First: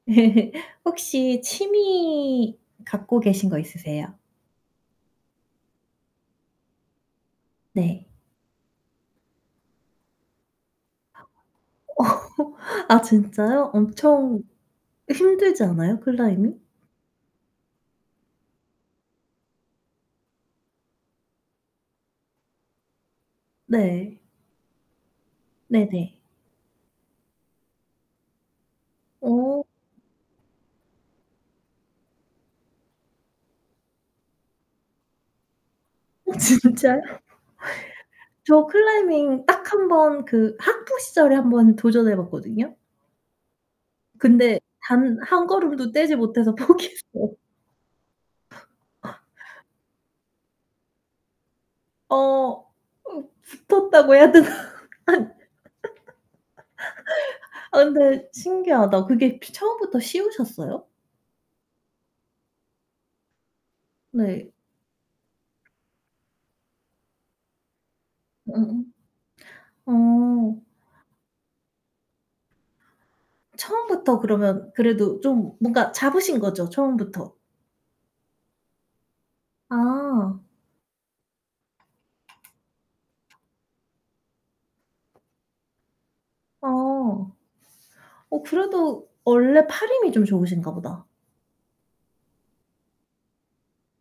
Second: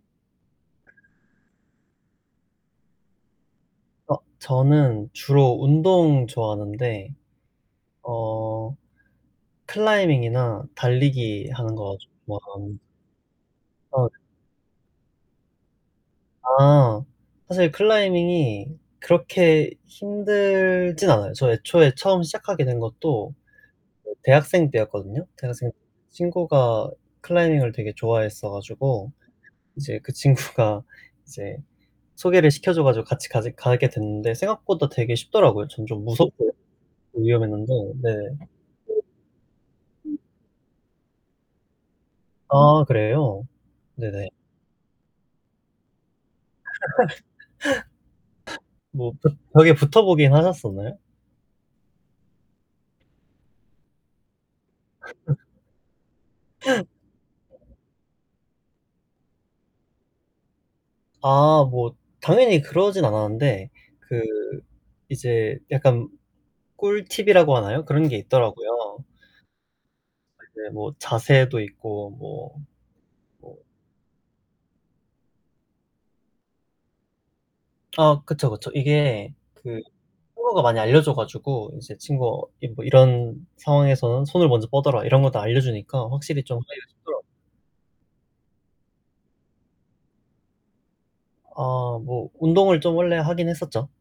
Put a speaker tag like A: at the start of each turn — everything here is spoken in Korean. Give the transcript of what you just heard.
A: 혹시 취미 갖고 계신 거 있으세요?
B: 어 저는 주로 운동 좋아하는데
A: 네.
B: 어 클라이밍이나 달리기 하는 거
A: 어
B: 좋아합
A: 아 진짜요?
B: 아 네.
A: 엄청 힘들지 않아요? 클라이밍?
B: 아 사실 클라이밍이 그렇게 힘들진 않아요. 저 애초에 처음 시작하게 된 것도 어
A: 네.
B: 대학생 때였거든요. 대학생 때
A: 네네.
B: 친구가 클라이밍을 되게 좋아했어 가지고
A: 어.
B: 이제 그 친구가 이제 소개를 시켜줘 가지고 같이 가지 가게 됐는데 생각보다 되게 쉽더라고요 전 좀
A: 어
B: 무섭고
A: 진짜요?
B: 위험했는데 네.
A: 저 클라이밍 딱 1 번 그 학부 시절에 한번 도전해 봤거든요.
B: 아 그래요? 네네.
A: 근데 단 1 걸음도 떼지 못해서 포기했어요.
B: 뭐 벽 벽에 붙어보긴 하셨었나요?
A: 어 붙었다고 해야 되나? 아 근데 신기하다. 그게 혹시 처음부터 쉬우셨어요?
B: 아 뭐 당연히 그러진 않았는데 그
A: 네.
B: 이제 약간 꿀팁이라고 하나요? 그런 게
A: 음음.
B: 있더라고요.
A: 어.
B: 네, 뭐 자세도 있고 뭐 뭐
A: 처음부터 그러면 그래도 좀 뭔가 잡으신 거죠? 처음부터?
B: 아 그쵸, 그쵸 이게 그
A: 아.
B: 친구가 많이 알려줘 가지고 이제 친구가 뭐 "이런 상황에서는 손을 먼저 뻗어라." 이런 거 다 알려주니까 확실히 좀
A: 아.
B: 하기가 쉽더라고요.
A: 어 그래도 원래 팔 힘이 좀 좋으신가 보다.
B: 어 뭐 운동을 좀 원래 하긴 했었죠.